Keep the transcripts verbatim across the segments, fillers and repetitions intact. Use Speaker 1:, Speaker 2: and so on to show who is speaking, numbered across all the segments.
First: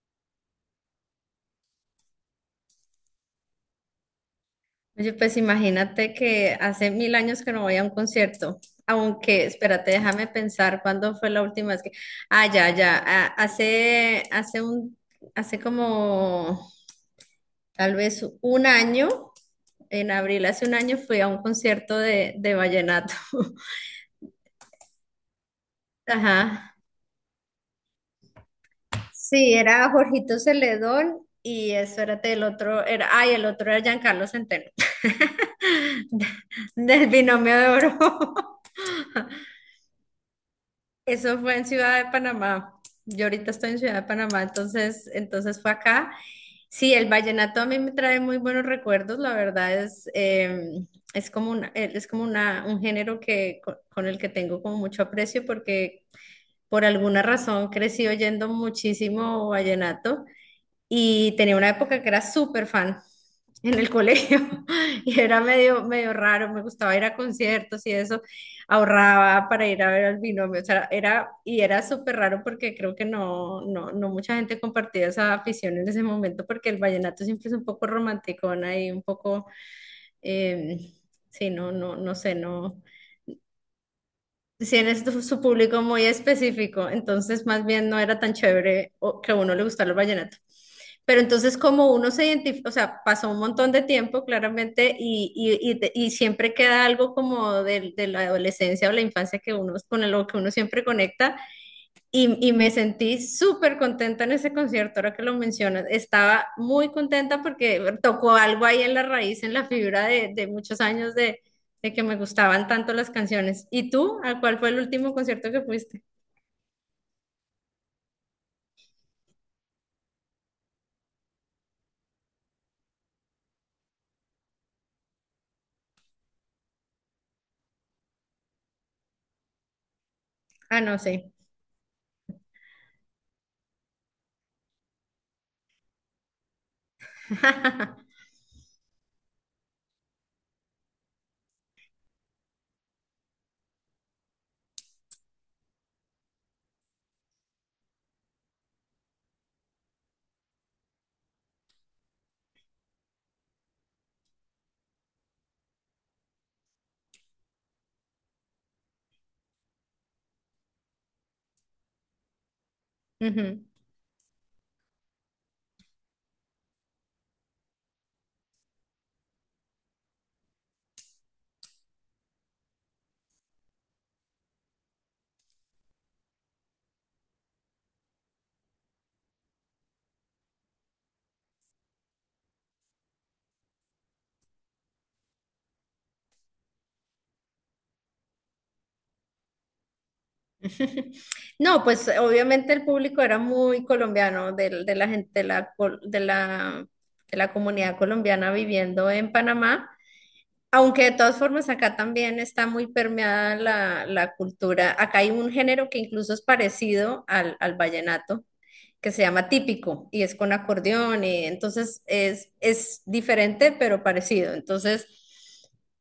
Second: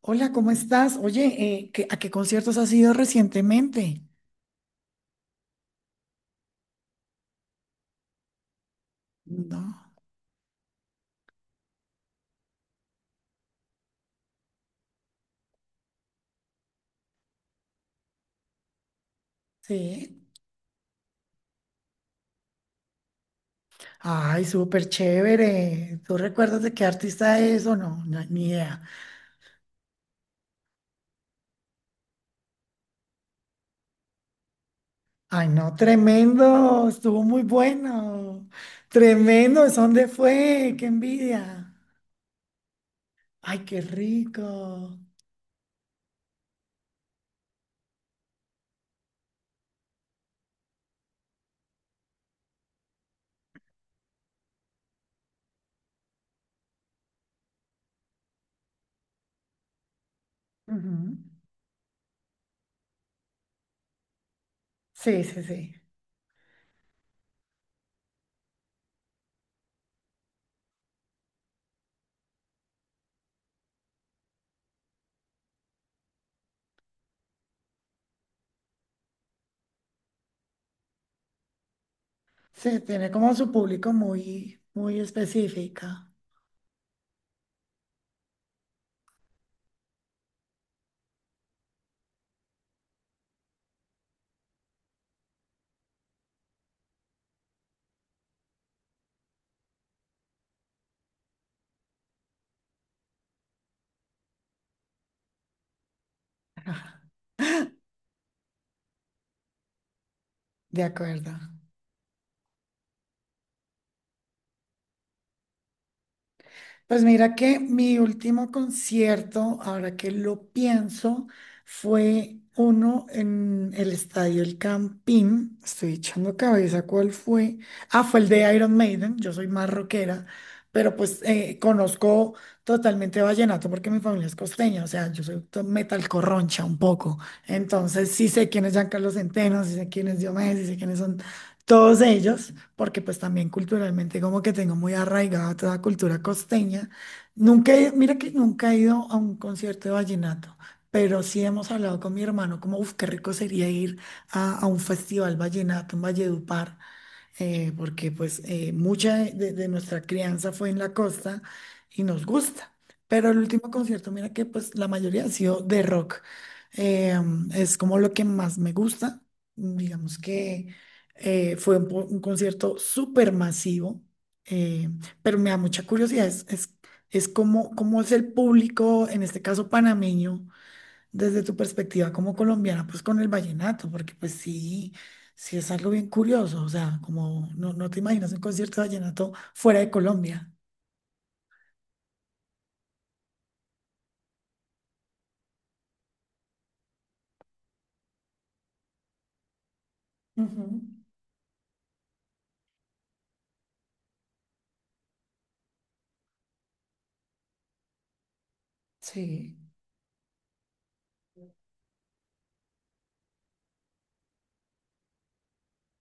Speaker 1: Hola, ¿cómo estás? Oye, eh, ¿qué- ¿a qué conciertos has ido recientemente?
Speaker 2: Oye, pues imagínate que hace mil años que no voy a un concierto, aunque,
Speaker 1: No,
Speaker 2: espérate, déjame pensar cuándo fue la última vez que, ah, ya, ya, ah, hace, hace un, hace como tal vez un año, en
Speaker 1: sí.
Speaker 2: abril, hace un año fui a un concierto de, de vallenato.
Speaker 1: Ay, súper chévere. ¿Tú recuerdas
Speaker 2: Ajá.
Speaker 1: de qué artista es o no? No, ni idea.
Speaker 2: Sí, era Jorgito Celedón y espérate, el otro era, ay, el otro era Giancarlo Centeno,
Speaker 1: Ay, no, tremendo.
Speaker 2: del
Speaker 1: Estuvo muy
Speaker 2: binomio de oro.
Speaker 1: bueno. Tremendo. ¿Es dónde fue? ¡Qué
Speaker 2: Eso fue en
Speaker 1: envidia!
Speaker 2: Ciudad de Panamá. Yo ahorita
Speaker 1: Ay,
Speaker 2: estoy en
Speaker 1: qué
Speaker 2: Ciudad de Panamá,
Speaker 1: rico.
Speaker 2: entonces, entonces fue acá. Sí, el vallenato a mí me trae muy buenos recuerdos, la verdad es, eh, es como una, eh, es como una, un género que, co- con, el que tengo como mucho aprecio porque por alguna razón crecí oyendo muchísimo vallenato
Speaker 1: Ujú.
Speaker 2: y tenía una época que era súper fan en el colegio. Y
Speaker 1: Sí,
Speaker 2: era
Speaker 1: sí, sí.
Speaker 2: medio, medio raro, me gustaba ir a conciertos y eso, ahorraba para ir a ver al binomio, o sea, era, y era súper raro porque creo que no, no, no mucha gente compartía esa afición en ese momento porque el vallenato siempre es un poco romanticón ahí, un poco, eh, sí, no, no, no sé,
Speaker 1: Sí,
Speaker 2: no.
Speaker 1: tiene como su público muy,
Speaker 2: Sí,
Speaker 1: muy
Speaker 2: es su su público muy
Speaker 1: específica.
Speaker 2: específico, entonces más bien no era tan chévere o- que a uno le gustara el vallenato. Pero entonces como uno se identifica, o sea, pasó un montón de tiempo claramente y, y- y te- y siempre queda algo como de, de la adolescencia o la infancia que uno, con lo que uno siempre conecta, y, y me sentí súper contenta en ese concierto, ahora que lo mencionas. Estaba muy contenta porque tocó algo ahí en la raíz, en la fibra de, de muchos
Speaker 1: De
Speaker 2: años
Speaker 1: acuerdo.
Speaker 2: de, de que me gustaban tanto las canciones. ¿Y tú? ¿A cuál fue el último concierto que fuiste?
Speaker 1: Pues mira que mi último concierto, ahora que lo pienso, fue uno en el Estadio El Campín. Estoy echando cabeza cuál fue. Ah, fue el de Iron Maiden. Yo soy más rockera,
Speaker 2: Ah,
Speaker 1: pero
Speaker 2: no
Speaker 1: pues
Speaker 2: sé.
Speaker 1: eh, conozco totalmente vallenato porque mi familia es costeña. O sea, yo soy to- metal corroncha un poco. Entonces sí sé quién es Giancarlo Centeno, sí sé quién es Diomedes, sí sé quiénes son todos ellos porque pues también culturalmente como que tengo muy arraigada toda la cultura costeña. Nunca he- Mira que nunca he ido a un concierto de vallenato, pero sí hemos hablado con mi hermano como, uff, qué rico sería ir a, a un festival vallenato en Valledupar, eh, porque pues eh, mucha de, de- de nuestra crianza fue en la costa y nos gusta. Pero el
Speaker 2: Ujú.
Speaker 1: último concierto, mira que pues la mayoría ha sido de rock. Eh, mm, es como lo que más me gusta. Mm, Digamos que eh, fue un, po- un concierto súper masivo, eh, pero me da mucha curiosidad. Es, es, es como, cómo es el público, en este caso panameño desde tu perspectiva como colombiana, pues con el vallenato, porque pues sí, sí es algo bien curioso, o sea, como no, no te imaginas un concierto de vallenato fuera de Colombia.
Speaker 2: No, pues obviamente el público era muy colombiano, del de la gente, de la, col- de la, de la comunidad colombiana viviendo en Panamá.
Speaker 1: Ujú.
Speaker 2: Aunque de todas formas acá también está muy permeada la, la cultura. Acá hay un género que incluso es parecido al, al vallenato, que se llama
Speaker 1: Sí.
Speaker 2: típico y es con acordeón y entonces es, es diferente pero parecido. Entonces,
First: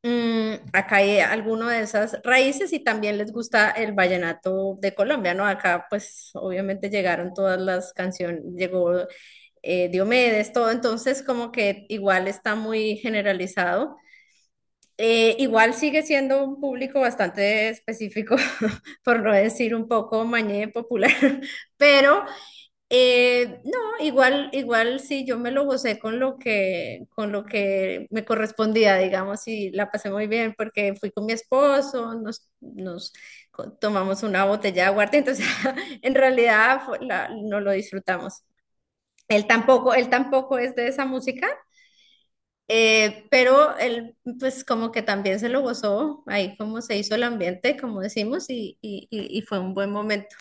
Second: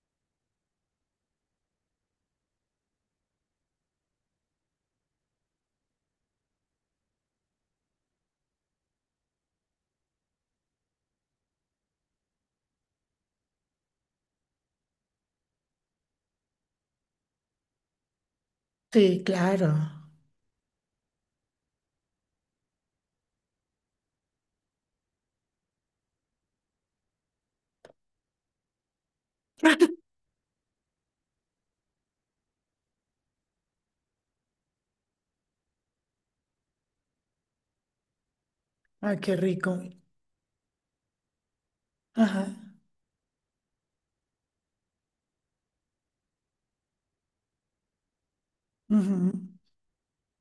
Speaker 2: mm, acá hay alguno de esas raíces y también les gusta el vallenato de Colombia, ¿no? Acá pues obviamente llegaron todas las canciones, llegó eh, Diomedes, todo, entonces como que igual está muy generalizado. Eh, igual sigue siendo un público bastante específico, por
Speaker 1: Sí,
Speaker 2: no
Speaker 1: claro.
Speaker 2: decir un poco mañé popular, pero eh, no, igual, igual sí, yo me lo gocé con lo que, con lo que me correspondía, digamos, y la pasé muy bien porque fui con mi esposo, nos, nos co- tomamos una botella de aguardiente, entonces en realidad fue la- no lo disfrutamos.
Speaker 1: Ay, qué
Speaker 2: Él
Speaker 1: rico.
Speaker 2: tampoco, él tampoco es de esa música,
Speaker 1: Ajá.
Speaker 2: eh, pero él, pues como que también se lo gozó, ahí como se hizo el ambiente, como decimos, y, y-
Speaker 1: Ujú.
Speaker 2: y- y fue un buen momento.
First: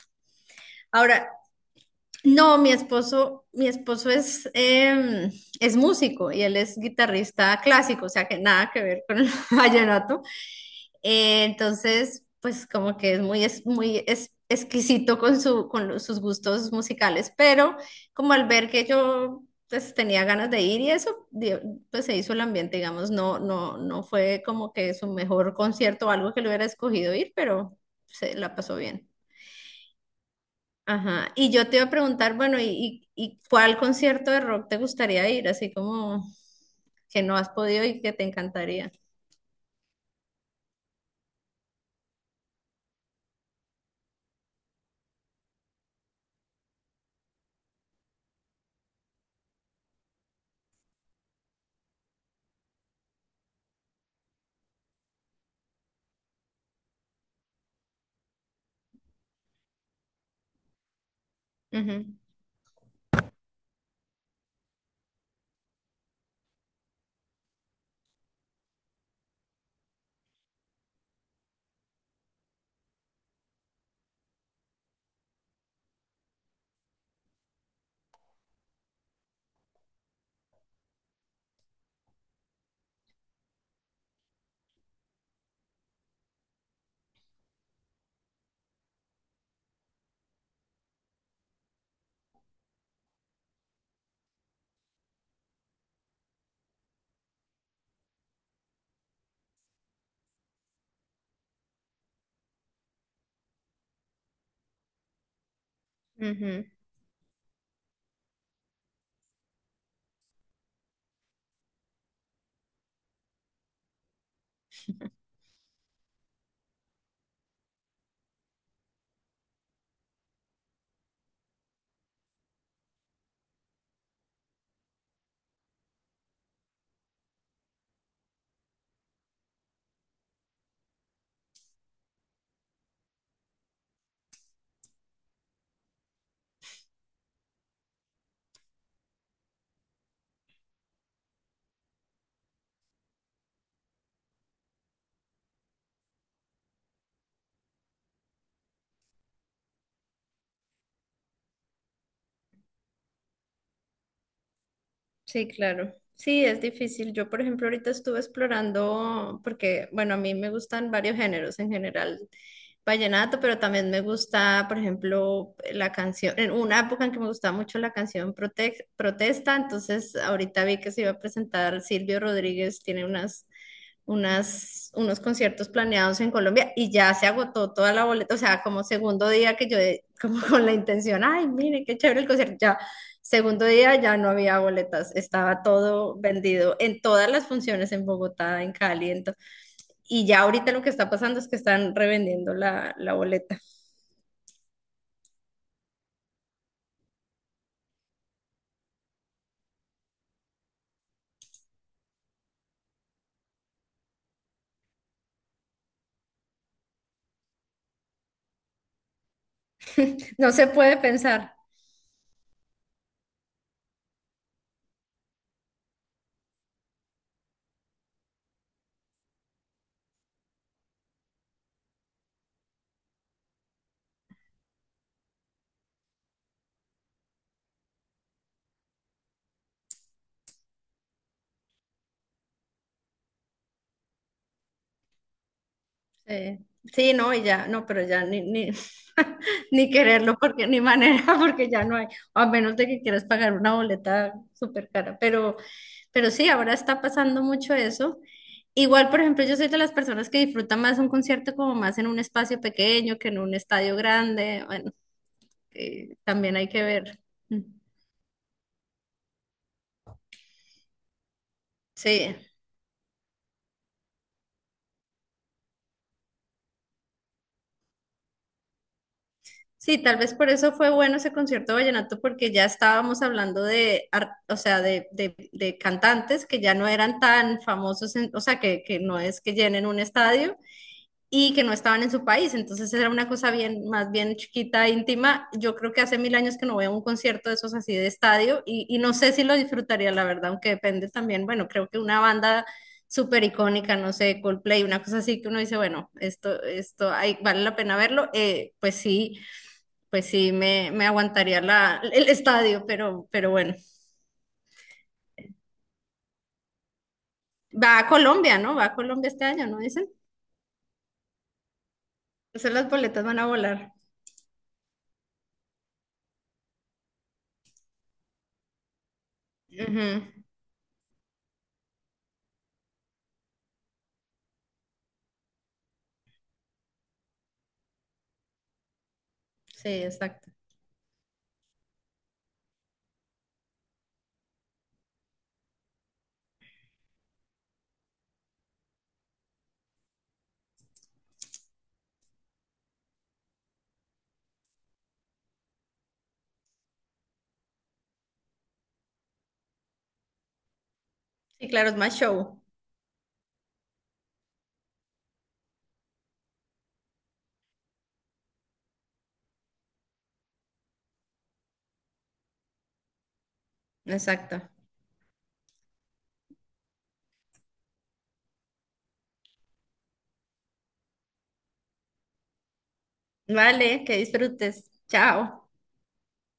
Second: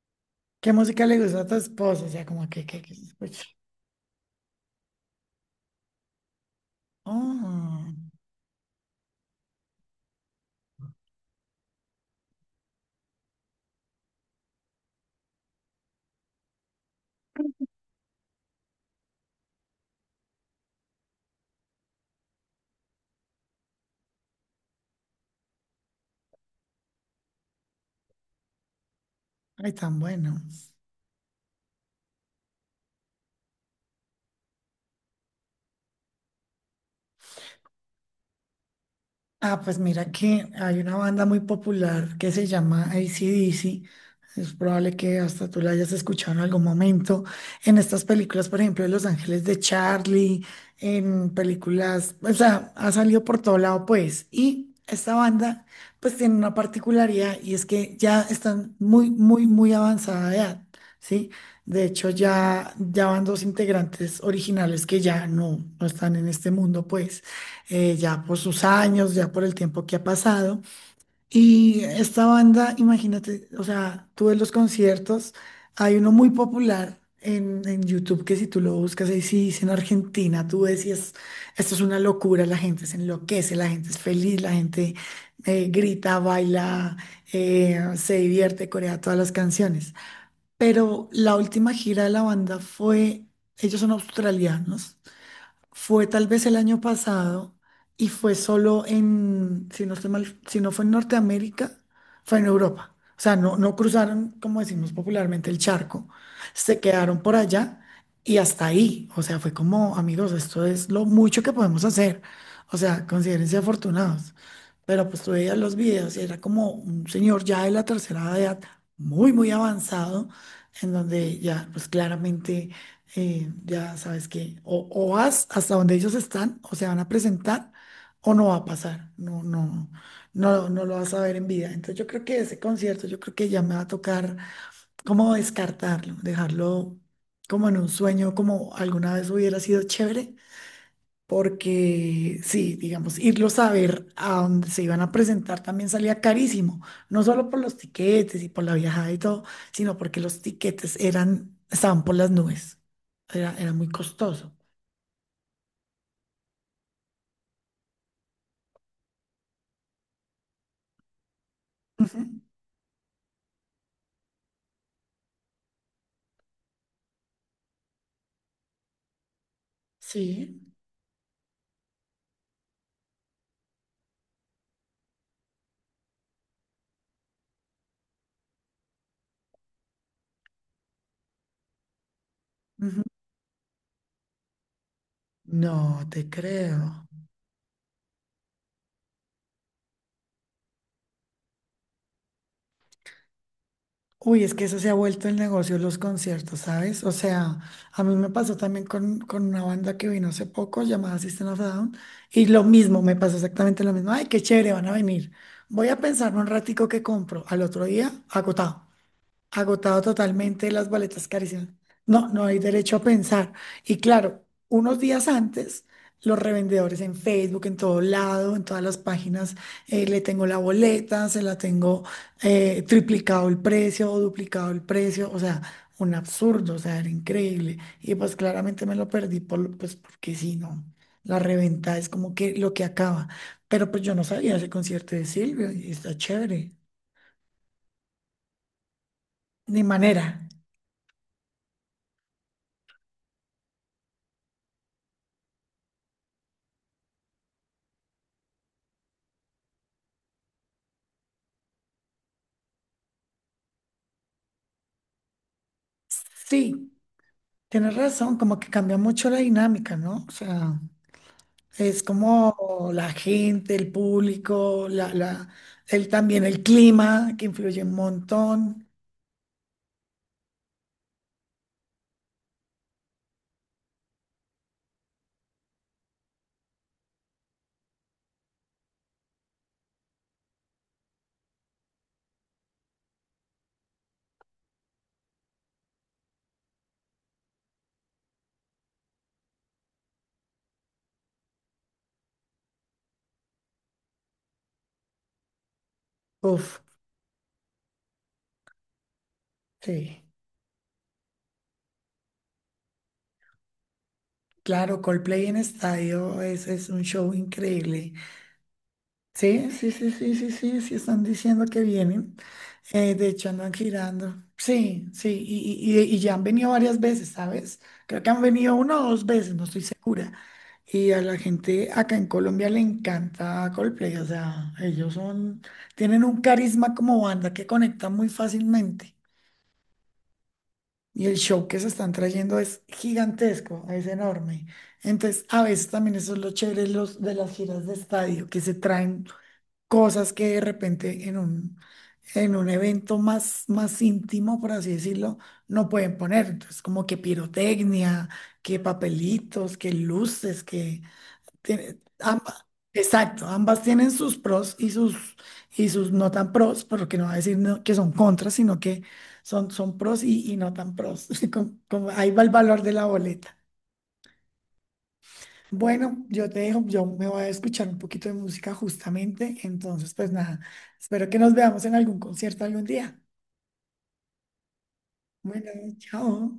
Speaker 1: ¿Qué música le
Speaker 2: Ahora,
Speaker 1: gusta a tu esposo? O sea, como
Speaker 2: no,
Speaker 1: que,
Speaker 2: mi
Speaker 1: que, que- pues,
Speaker 2: esposo, mi esposo es, em, es músico y él es guitarrista
Speaker 1: oh,
Speaker 2: clásico, o sea que nada que ver con el vallenato. Eh, entonces, pues como que es muy, es muy es- exquisito con, su, con los- sus gustos musicales, pero como al ver que yo pues tenía ganas de ir y eso, di- pues se hizo el ambiente, digamos, no, no, no fue como que su mejor concierto o algo que le hubiera escogido ir, pero se la pasó bien.
Speaker 1: ay, tan bueno.
Speaker 2: Ajá, y yo te iba a preguntar, bueno, ¿y, y, y cuál concierto de rock te gustaría ir? Así como que no has podido y que te encantaría.
Speaker 1: Ah, pues mira que hay una banda muy popular que se llama A C/D C. Es probable que hasta tú la hayas escuchado en algún momento. En estas películas, por ejemplo, de Los Ángeles de Charlie, en películas, o sea, ha salido por todo lado, pues. Y esta banda, pues tiene una particularidad y es que ya están muy, muy, muy avanzada de edad, ¿sí? De
Speaker 2: Ujú,
Speaker 1: hecho, ya, ya van dos integrantes originales que ya no, no están en este mundo, pues eh, ya por sus años, ya por el tiempo que ha pasado. Y esta banda, imagínate, o sea, tuve los conciertos, hay uno muy popular en, en YouTube que si tú lo buscas ahí, sí, dice en Argentina, tú decías, esto es una locura, la gente se enloquece, la gente es feliz, la gente eh, grita, baila, eh, se divierte, corea todas las canciones. Pero la última gira de la banda fue, ellos son australianos. Fue tal vez el año pasado y fue solo en, si no estoy mal, si no fue en Norteamérica, fue en Europa. O sea, no, no cruzaron, como decimos popularmente, el charco.
Speaker 2: ujú.
Speaker 1: Se quedaron por allá y hasta ahí. O sea, fue como, amigos, esto es lo mucho que podemos hacer. O sea, considérense afortunados. Pero pues tú veías los videos y era como un señor ya de la tercera edad, muy, muy avanzado, en donde ya, pues claramente eh, ya sabes que o, o vas hasta donde ellos están o se van a presentar o no va a pasar, no, no, no, no lo vas a ver en vida. Entonces yo creo que ese concierto, yo creo que ya me va a tocar como descartarlo, dejarlo como en un sueño, como alguna vez hubiera sido chévere, porque sí, digamos, irlos a ver a donde se iban a presentar también salía carísimo, no solo por los tiquetes y por la viajada y todo, sino porque los tiquetes eran, estaban por las nubes, era, era muy costoso.
Speaker 2: Sí, claro. Sí, es difícil. Yo, por ejemplo, ahorita estuve explorando, porque, bueno, a mí me gustan varios géneros en
Speaker 1: Ujú.
Speaker 2: general, vallenato, pero también me gusta, por ejemplo, la canción, en una época en que me gustaba mucho la canción Prote- Protesta, entonces ahorita
Speaker 1: Sí.
Speaker 2: vi que se iba a presentar Silvio Rodríguez, tiene unas unas, unos conciertos planeados en Colombia y ya se agotó toda la boleta, o sea, como segundo día que yo, de- como con la intención, ay, mire, qué chévere el concierto, ya,
Speaker 1: Ujú.
Speaker 2: segundo día ya no había boletas, estaba
Speaker 1: No
Speaker 2: todo
Speaker 1: te
Speaker 2: vendido en
Speaker 1: creo.
Speaker 2: todas las funciones en Bogotá, en Cali, en to- y ya ahorita lo que está pasando es que están revendiendo la, la boleta.
Speaker 1: Uy, es que eso se ha vuelto el negocio, los conciertos, ¿sabes? O sea, a mí me pasó también con, con una banda que vino hace poco llamada System of a Down y lo mismo, me pasó exactamente lo mismo. Ay, qué chévere, van a venir. Voy a pensar un ratico que compro. Al otro día, agotado agotado
Speaker 2: No se
Speaker 1: totalmente, las
Speaker 2: puede
Speaker 1: boletas
Speaker 2: pensar.
Speaker 1: carísimas. No, no hay derecho a pensar. Y claro, unos días antes, los revendedores en Facebook, en todo lado, en todas las páginas, eh, le tengo la boleta, se la tengo eh, triplicado el precio o duplicado el precio, o sea, un absurdo, o sea, era increíble. Y pues claramente me lo perdí, por, pues porque si no, la reventa es como que lo que acaba. Pero pues yo no sabía ese concierto de Silvio y está
Speaker 2: Sí,
Speaker 1: chévere.
Speaker 2: sí, no, y ya, no, pero ya ni, ni,
Speaker 1: Ni
Speaker 2: ni
Speaker 1: manera.
Speaker 2: quererlo, porque ni manera, porque ya no hay, a menos de que quieras pagar una boleta súper cara, pero, pero sí, ahora está pasando mucho eso. Igual, por ejemplo, yo soy de las personas que disfrutan más un concierto como más en un espacio pequeño que en un estadio grande, bueno, eh, también hay que
Speaker 1: Sí,
Speaker 2: ver. Mm.
Speaker 1: tienes razón, como que cambia mucho la dinámica, ¿no? O sea, es
Speaker 2: Sí,
Speaker 1: como la gente, el público, la, la, el, también el clima, que influye un montón.
Speaker 2: sí, tal vez por eso fue bueno ese concierto de vallenato, porque ya estábamos hablando de, ar- o sea, de, de- de cantantes que ya no eran tan famosos, en- o sea, que, que no es que llenen un estadio y que no estaban en su país. Entonces era una cosa bien, más bien chiquita, íntima. Yo creo que hace mil años que no veo un concierto de esos así de estadio y, y no sé si lo disfrutaría, la verdad, aunque depende también, bueno, creo que una banda súper icónica, no sé, Coldplay, una cosa así que uno dice, bueno, esto,
Speaker 1: Uf,
Speaker 2: esto hay- vale la pena verlo, eh, pues sí,
Speaker 1: sí.
Speaker 2: pues sí, me, me aguantaría la, el estadio, pero, pero bueno.
Speaker 1: Claro, Coldplay en estadio es, es un show
Speaker 2: Va a
Speaker 1: increíble.
Speaker 2: Colombia, ¿no? Va a Colombia este año,
Speaker 1: Sí,
Speaker 2: ¿no
Speaker 1: sí,
Speaker 2: dicen?
Speaker 1: sí, sí, sí, sí, sí, están diciendo que vienen.
Speaker 2: Entonces las
Speaker 1: Eh,
Speaker 2: boletas
Speaker 1: de
Speaker 2: van a
Speaker 1: hecho, andan
Speaker 2: volar.
Speaker 1: girando. Sí, sí, y, y- y- y ya han venido varias veces, ¿sabes? Creo que han venido una o dos veces, no estoy
Speaker 2: Ujú,
Speaker 1: segura. Y a la gente acá en Colombia le encanta Coldplay, o sea, ellos son, tienen un carisma como banda que conecta muy fácilmente.
Speaker 2: sí, exacto.
Speaker 1: Y el show que se están trayendo es gigantesco, es enorme. Entonces, a veces también eso es lo chévere de los, de las giras de estadio, que se traen cosas que de repente en un, en un evento más, más íntimo, por así decirlo, no pueden poner. Entonces, como que pirotecnia, que papelitos, que luces, que...
Speaker 2: Y claro, es
Speaker 1: tiene-
Speaker 2: más show.
Speaker 1: amba- exacto, ambas tienen sus pros y sus, y sus no tan pros, porque no va a decir no- que son contras, sino que son, son pros y, y no tan pros. Como- como ahí va el valor de la boleta.
Speaker 2: Exacto.
Speaker 1: Bueno, yo te dejo, yo me voy a escuchar un poquito de música justamente, entonces pues nada, espero que nos veamos en algún concierto algún día.
Speaker 2: Vale, que disfrutes. Chao.
Speaker 1: Bueno, chao.